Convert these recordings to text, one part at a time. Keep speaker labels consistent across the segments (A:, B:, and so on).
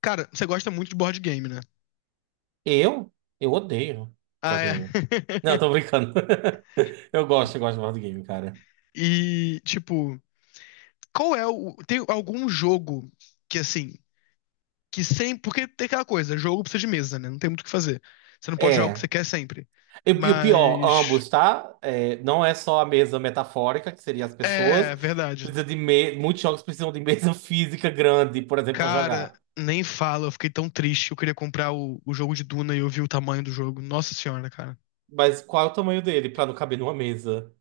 A: Cara, você gosta muito de board game, né?
B: Eu? Eu odeio
A: Ah,
B: board
A: é.
B: game. Não, tô brincando. Eu gosto de board game, cara.
A: E, tipo, qual é o. Tem algum jogo que, assim, que sempre. Porque tem aquela coisa, jogo precisa de mesa, né? Não tem muito o que fazer. Você não pode jogar o que você
B: É.
A: quer sempre.
B: E o pior,
A: Mas.
B: ambos, tá? É, não é só a mesa metafórica, que seria as pessoas.
A: É, verdade.
B: Muitos jogos precisam de mesa física grande, por exemplo, pra
A: Cara,
B: jogar.
A: nem fala, eu fiquei tão triste. Eu queria comprar o jogo de Duna e eu vi o tamanho do jogo. Nossa senhora, cara.
B: Mas qual é o tamanho dele pra não caber numa mesa?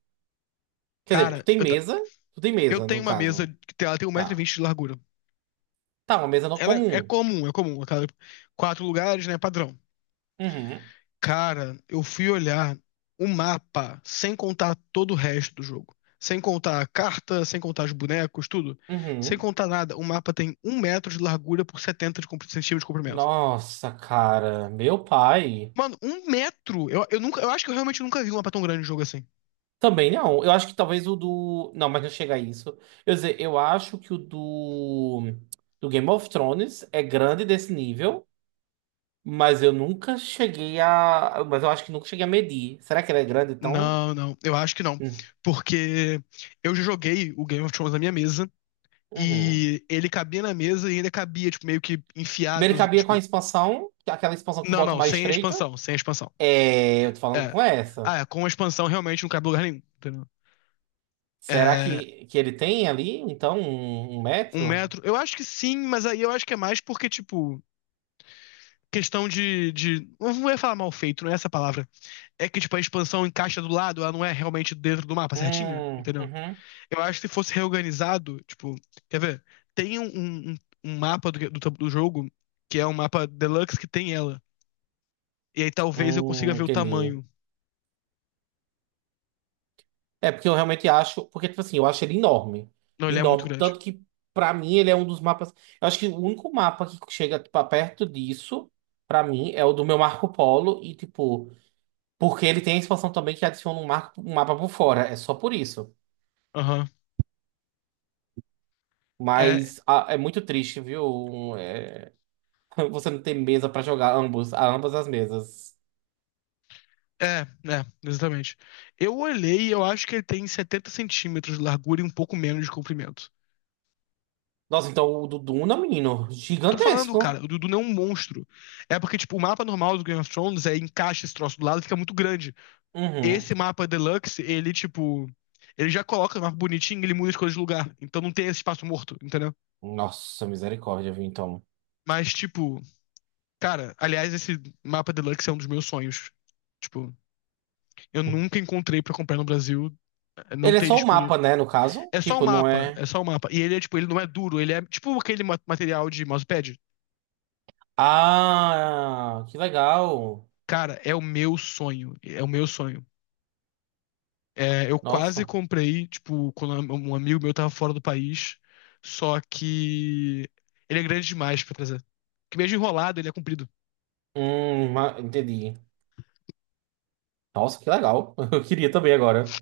B: Quer dizer, tu
A: Cara,
B: tem mesa? Tu tem
A: eu
B: mesa,
A: tenho
B: no
A: uma mesa
B: caso.
A: ela tem um metro e
B: Tá.
A: vinte de largura.
B: Tá, uma mesa
A: Ela é
B: comum.
A: comum, é comum. Quatro lugares, né? Padrão.
B: Uhum.
A: Cara, eu fui olhar o mapa sem contar todo o resto do jogo. Sem contar a carta, sem contar os bonecos, tudo. Sem
B: Uhum.
A: contar nada. O mapa tem 1 m de largura por 70 de centímetros de comprimento.
B: Nossa, cara. Meu pai.
A: Mano, 1 m! Eu, nunca, eu acho que eu realmente nunca vi um mapa tão grande de jogo assim.
B: Também não. Eu acho que talvez o do. Não, mas não chega a isso. Eu ia dizer, eu acho que o do. Do Game of Thrones é grande desse nível, mas eu nunca cheguei a. Mas eu acho que nunca cheguei a medir. Será que ele é grande então?
A: Não, não, eu acho que não.
B: Hum.
A: Porque eu já joguei o Game of Thrones na minha mesa
B: Uhum.
A: e ele cabia na mesa e ainda cabia, tipo, meio que
B: Ele
A: enfiado,
B: cabia com a
A: tipo.
B: expansão, aquela expansão que
A: Não,
B: bota o
A: não,
B: mais
A: sem a
B: estreito.
A: expansão, sem a expansão.
B: É, eu tô falando com essa.
A: Ah, é, com a expansão realmente não cabe em lugar nenhum. Entendeu?
B: Será que ele tem ali, então, um
A: Um
B: metro?
A: metro? Eu acho que sim, mas aí eu acho que é mais porque, tipo, questão de. Não ia falar mal feito, não é essa a palavra. É que, tipo, a expansão encaixa do lado, ela não é realmente dentro do mapa certinho, entendeu?
B: Uhum.
A: Eu acho que se fosse reorganizado, tipo, quer ver? Tem um mapa do jogo, que é um mapa deluxe que tem ela. E aí talvez eu consiga ver o
B: Entendi.
A: tamanho.
B: É, porque eu realmente acho. Porque, tipo assim, eu acho ele enorme.
A: Não, ele é muito
B: Enorme.
A: grande.
B: Tanto que, pra mim, ele é um dos mapas. Eu acho que o único mapa que chega, tipo, a perto disso, pra mim, é o do meu Marco Polo. E, tipo, porque ele tem a expansão também que adiciona um, marco, um mapa por fora. É só por isso.
A: Aham. É,
B: Mas ah, é muito triste, viu? É. Você não tem mesa pra jogar ambos, a ambas as mesas.
A: é, é, exatamente. Eu olhei e eu acho que ele tem 70 cm de largura e um pouco menos de comprimento.
B: Nossa, então o do Duna, menino,
A: Tô falando,
B: gigantesco.
A: cara, o Dudu não é um monstro. É porque, tipo, o mapa normal do Game of Thrones é encaixa esse troço do lado, e fica muito grande.
B: Uhum.
A: Esse mapa Deluxe, ele, tipo, ele já coloca o mapa bonitinho, e ele muda as coisas de lugar. Então não tem esse espaço morto, entendeu?
B: Nossa, misericórdia, viu, então.
A: Mas, tipo, cara, aliás, esse mapa Deluxe é um dos meus sonhos. Tipo, eu nunca encontrei pra comprar no Brasil, não
B: Ele é
A: tem
B: só o
A: disponível.
B: mapa, né, no caso?
A: É só o
B: Tipo, não
A: mapa,
B: é.
A: é só o mapa. E ele é, tipo, ele não é duro, ele é tipo aquele material de mousepad.
B: Ah, que legal.
A: Cara, é o meu sonho, é o meu sonho. É, eu quase
B: Nossa.
A: comprei, tipo, quando um amigo meu tava fora do país, só que ele é grande demais pra trazer. Que mesmo enrolado, ele é comprido.
B: Entendi. Nossa, que legal. Eu queria também agora.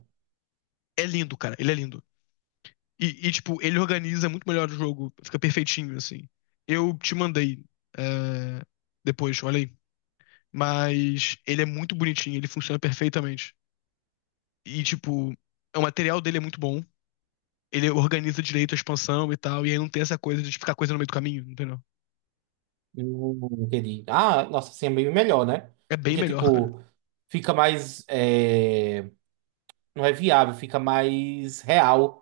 A: É lindo, cara, ele é lindo. E, tipo, ele organiza muito melhor o jogo, fica perfeitinho, assim. Eu te mandei, é, depois, olha aí. Mas ele é muito bonitinho, ele funciona perfeitamente. E, tipo, o material dele é muito bom. Ele organiza direito a expansão e tal, e aí não tem essa coisa de ficar coisa no meio do caminho, entendeu?
B: Entendi. Ah, nossa, assim é meio melhor, né?
A: É bem
B: Porque,
A: melhor, cara.
B: tipo, fica mais. É, não é viável, fica mais real.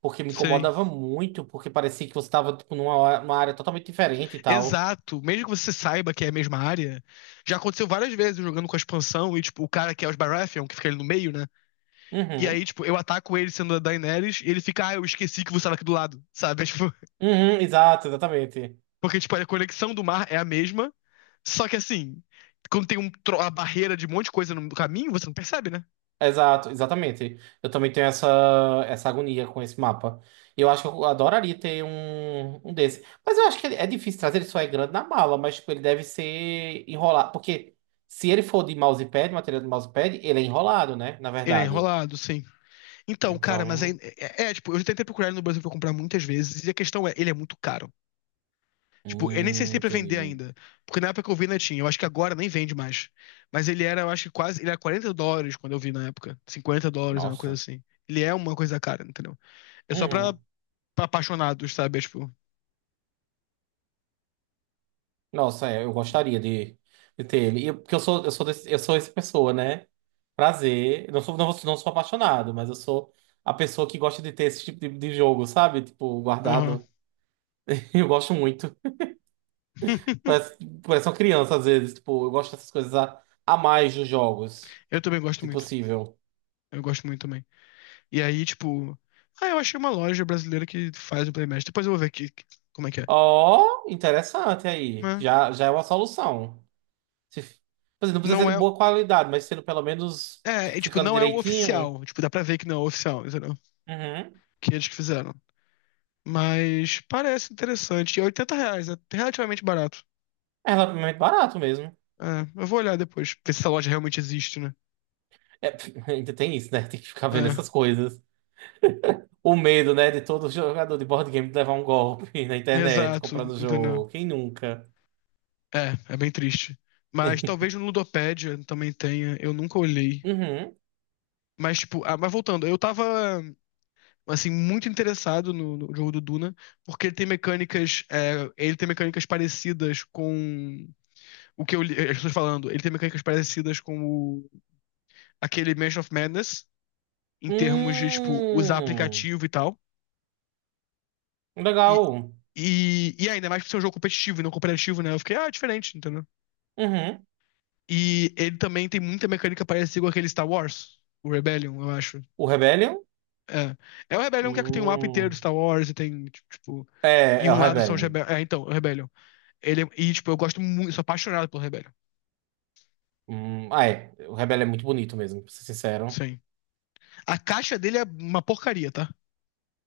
B: Porque me
A: Sim.
B: incomodava muito, porque parecia que você tava, tipo, numa área totalmente diferente e tal.
A: Exato. Mesmo que você saiba que é a mesma área, já aconteceu várias vezes eu jogando com a expansão e, tipo, o cara que é os Baratheon, que fica ali no meio, né? E aí,
B: Uhum.
A: tipo, eu ataco ele sendo a Daenerys e ele fica, ah, eu esqueci que você estava aqui do lado, sabe? É, tipo,
B: Uhum, exato, exatamente.
A: porque, tipo, a conexão do mar é a mesma, só que assim, quando tem a barreira de um monte de coisa no caminho, você não percebe, né?
B: Exato, exatamente. Eu também tenho essa agonia com esse mapa. E eu acho que eu adoraria ter um desse. Mas eu acho que é difícil trazer, ele só é grande na mala, mas tipo, ele deve ser enrolado. Porque se ele for de mousepad, material de mousepad, ele é enrolado, né? Na
A: Ele é
B: verdade.
A: enrolado, sim. Então, cara,
B: Então.
A: tipo, eu já tentei procurar ele no Brasil pra comprar muitas vezes e a questão é, ele é muito caro. Tipo, eu nem sei se tem pra vender
B: Entendi.
A: ainda. Porque na época que eu vi, não tinha. Eu acho que agora nem vende mais. Mas ele era, eu acho que quase. Ele era US$ 40 quando eu vi na época. US$ 50, era uma coisa
B: Nossa.
A: assim. Ele é uma coisa cara, entendeu? É só pra,
B: Uhum.
A: pra apaixonados, sabe? É, tipo.
B: Nossa, é, eu gostaria de ter ele. Porque eu sou essa pessoa, né? Prazer. Eu não sou, não sou apaixonado, mas eu sou a pessoa que gosta de ter esse tipo de jogo, sabe? Tipo,
A: Aham.
B: guardado. Eu gosto muito. Parece, parece uma criança, às vezes. Tipo, eu gosto dessas coisas a mais dos jogos,
A: Eu também gosto
B: se
A: muito.
B: possível.
A: Eu gosto muito também. E aí, tipo. Ah, eu achei uma loja brasileira que faz o Playmatch. Depois eu vou ver aqui como é que é.
B: Ó, interessante aí.
A: Mas
B: Já, já é uma solução. Se, quer dizer, não precisa
A: não
B: ser de
A: é.
B: boa qualidade, mas sendo pelo menos
A: É,
B: tipo,
A: tipo,
B: ficando
A: não é o
B: direitinho.
A: oficial. Tipo, dá pra ver que não é o oficial, entendeu?
B: Uhum.
A: Que eles que fizeram. Mas parece interessante. E é R$ 80, é relativamente barato.
B: É relativamente barato mesmo.
A: É, eu vou olhar depois, ver se essa loja realmente existe, né?
B: É, ainda tem isso, né? Tem que ficar vendo
A: É,
B: essas coisas. O medo, né, de todo jogador de board game levar um golpe na internet,
A: exato,
B: comprando o
A: entendeu?
B: jogo. Quem nunca?
A: É, bem triste. Mas talvez no Ludopédia também tenha, eu nunca olhei.
B: Uhum.
A: Mas, tipo, ah, mas voltando, eu tava, assim, muito interessado no jogo do Duna, porque ele tem mecânicas, é, ele tem mecânicas parecidas com o que eu li, as pessoas falando, ele tem mecânicas parecidas com aquele Mansion of Madness, em termos de, tipo, usar
B: Hum.
A: aplicativo e tal. E,
B: Legal.
A: e, ainda mais por ser um jogo competitivo e não cooperativo, né? Eu fiquei, ah, é diferente, entendeu?
B: Uhum.
A: E ele também tem muita mecânica parecida com aquele Star Wars, o Rebellion, eu acho.
B: O Rebellion?
A: É. É o Rebellion que é que tem um mapa inteiro do
B: Hum.
A: Star Wars e tem, tipo.
B: É,
A: E
B: é o
A: um lado são os
B: Rebellion.
A: Rebellion. É, então, o Rebellion. E, tipo, eu gosto muito, sou apaixonado pelo Rebellion.
B: Hum. Ah, é. O Rebellion é muito bonito mesmo, pra ser sincero.
A: Sim. A caixa dele é uma porcaria, tá?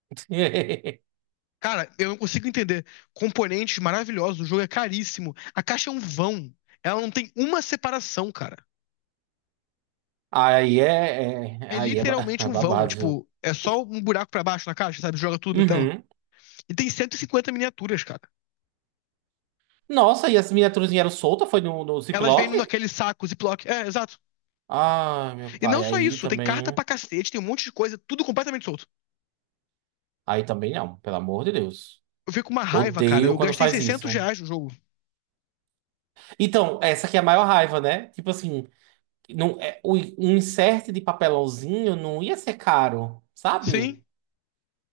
A: Cara, eu não consigo entender. Componentes maravilhosos, o jogo é caríssimo. A caixa é um vão. Ela não tem uma separação, cara.
B: Aí é, é-
A: É
B: Aí é, ba-
A: literalmente
B: É
A: um vão. É,
B: babado, viu?
A: tipo, é só um buraco pra baixo na caixa, sabe? Joga tudo na tela.
B: Uhum.
A: E tem 150 miniaturas, cara.
B: Nossa, e as miniaturas eram soltas? Foi no
A: Elas vêm
B: Ziploc?
A: naquele saco Ziploc. É, exato.
B: Ai, meu
A: E
B: pai,
A: não só
B: aí
A: isso, tem carta
B: também.
A: pra cacete, tem um monte de coisa, tudo completamente solto.
B: Aí também não, pelo amor de Deus.
A: Eu fico com uma raiva, cara.
B: Odeio
A: Eu
B: quando
A: gastei
B: faz isso.
A: R$ 600 no jogo.
B: Então, essa aqui é a maior raiva, né? Tipo assim, não, é, um insert de papelãozinho não ia ser caro, sabe?
A: Sim,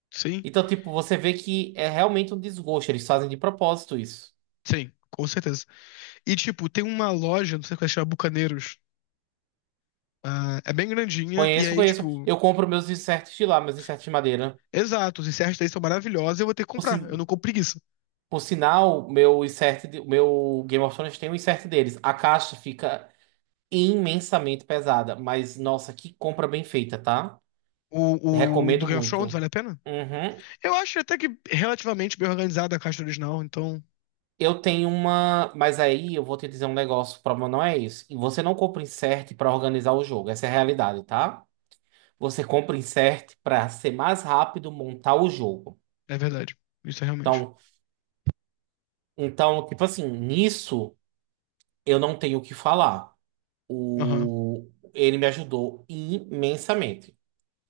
A: sim,
B: Então, tipo, você vê que é realmente um desgosto. Eles fazem de propósito isso.
A: sim, com certeza. E, tipo, tem uma loja, não sei se é, chama Bucaneiros. Ah, é bem grandinha, e
B: Conheço,
A: aí,
B: conheço.
A: tipo.
B: Eu compro meus inserts de lá, meus inserts de madeira.
A: Exato, os encerros daí são maravilhosos, e eu vou ter que
B: Por,
A: comprar. Eu
B: sin-
A: não compro preguiça.
B: por sinal, meu insert, meu Game of Thrones tem um insert deles. A caixa fica imensamente pesada, mas nossa, que compra bem feita, tá?
A: O do
B: Recomendo
A: Game of
B: muito.
A: Thrones vale a pena?
B: Uhum.
A: Eu acho até que relativamente bem organizada a caixa original, então
B: Eu tenho uma, mas aí eu vou te dizer um negócio, o problema não é isso. E você não compra insert para organizar o jogo, essa é a realidade, tá? Você compra insert para ser mais rápido montar o jogo.
A: é verdade. Isso é realmente.
B: Então, então, tipo assim, nisso eu não tenho o que falar.
A: Aham,
B: O ele me ajudou imensamente,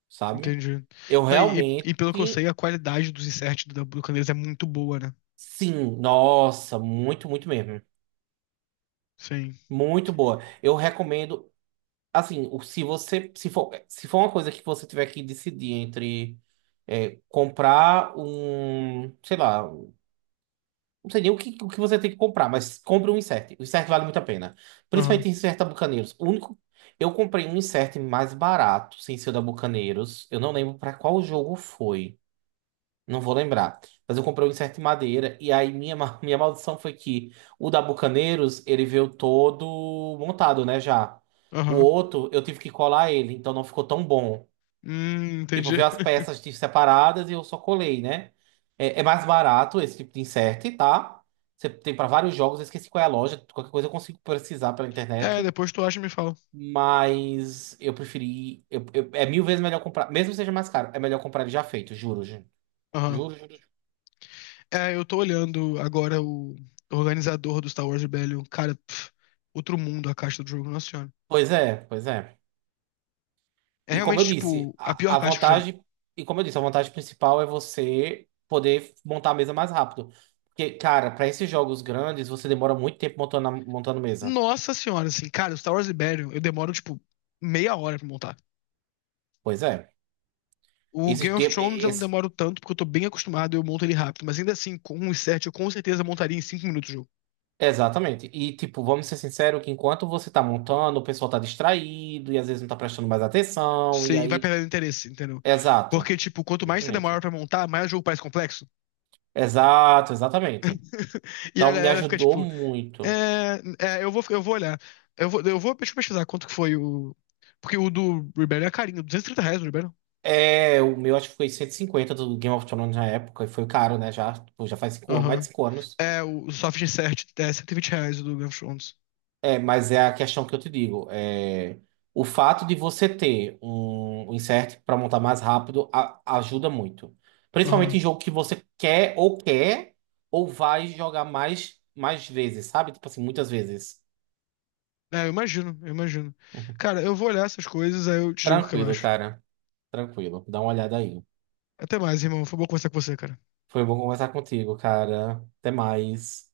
B: sabe?
A: entendi.
B: Eu
A: Não, e, e-
B: realmente.
A: e pelo que eu sei, a qualidade dos inserts do Candeias é muito boa, né?
B: Sim, nossa, muito, muito mesmo.
A: Sim.
B: Muito boa. Eu recomendo, assim, se você, se for uma coisa que você tiver que decidir entre é, comprar um, sei lá, não sei nem o que, você tem que comprar, mas compre um insert. O insert vale muito a pena.
A: Aham,
B: Principalmente insert da Bucaneiros. O único, eu comprei um insert mais barato, sem ser o da Bucaneiros. Eu não lembro para qual jogo foi. Não vou lembrar. Mas eu comprei um incerto de madeira. E aí minha maldição foi que o da Bucaneiros, ele veio todo montado, né, já. O
A: aham.
B: outro, eu tive que colar ele, então não ficou tão bom. Tipo,
A: Entendi.
B: veio as peças separadas e eu só colei, né? É mais barato esse tipo de insert, tá? Você tem para vários jogos, eu esqueci qual é a loja. Qualquer coisa eu consigo precisar pela
A: É,
B: internet.
A: depois tu acha e me fala.
B: Mas eu preferi. É mil vezes melhor comprar. Mesmo que seja mais caro, é melhor comprar ele já feito, juro, gente.
A: Aham.
B: Juro, juro, juro.
A: É, eu tô olhando agora o organizador do Star Wars Rebellion. Cara, pff, outro mundo a caixa do jogo, nossa senhora.
B: Pois é, pois é.
A: É
B: E como eu
A: realmente,
B: disse,
A: tipo, a pior
B: a
A: caixa que eu já vi.
B: vantagem, e como eu disse, a vantagem principal é você poder montar a mesa mais rápido. Porque, cara, para esses jogos grandes, você demora muito tempo montando, montando mesa.
A: Nossa senhora, assim, cara, o Star Wars Rebellion, eu demoro, tipo, meia hora pra montar.
B: Pois é.
A: O
B: Esse
A: Game of
B: tempo,
A: Thrones eu não
B: esse-
A: demoro tanto, porque eu tô bem acostumado e eu monto ele rápido. Mas ainda assim, com um set, eu com certeza montaria em 5 minutos o jogo.
B: exatamente. E, tipo, vamos ser sinceros que enquanto você tá montando, o pessoal tá distraído e às vezes não tá prestando mais atenção. E
A: Você e vai
B: aí.
A: perdendo interesse, entendeu?
B: Exato.
A: Porque, tipo, quanto mais você demora
B: Exatamente.
A: pra montar, mais o jogo parece complexo.
B: Exato, exatamente.
A: E a
B: Então, me
A: galera fica,
B: ajudou
A: tipo,
B: muito.
A: eu vou olhar. Eu vou deixa eu pesquisar quanto que foi o. Porque o do Rebellion é carinho, R$ 230 o Rebellion.
B: É, o meu acho que foi 150 do Game of Thrones na época, e foi caro, né? Já, tipo, já faz 5, mais de
A: Aham.
B: 5 anos.
A: É, o soft insert é R$ 120 o do Game of Thrones.
B: É, mas é a questão que eu te digo. É, o fato de você ter um insert para montar mais rápido ajuda muito. Principalmente
A: Aham.
B: em jogo que você quer ou quer, ou vai jogar mais, mais vezes, sabe? Tipo assim, muitas vezes.
A: É, eu imagino, eu imagino.
B: Uhum.
A: Cara, eu vou olhar essas coisas, aí eu te digo o que eu
B: Tranquilo,
A: acho.
B: cara. Tranquilo. Dá uma olhada aí.
A: Até mais, irmão. Foi bom conversar com você, cara.
B: Foi bom conversar contigo, cara. Até mais.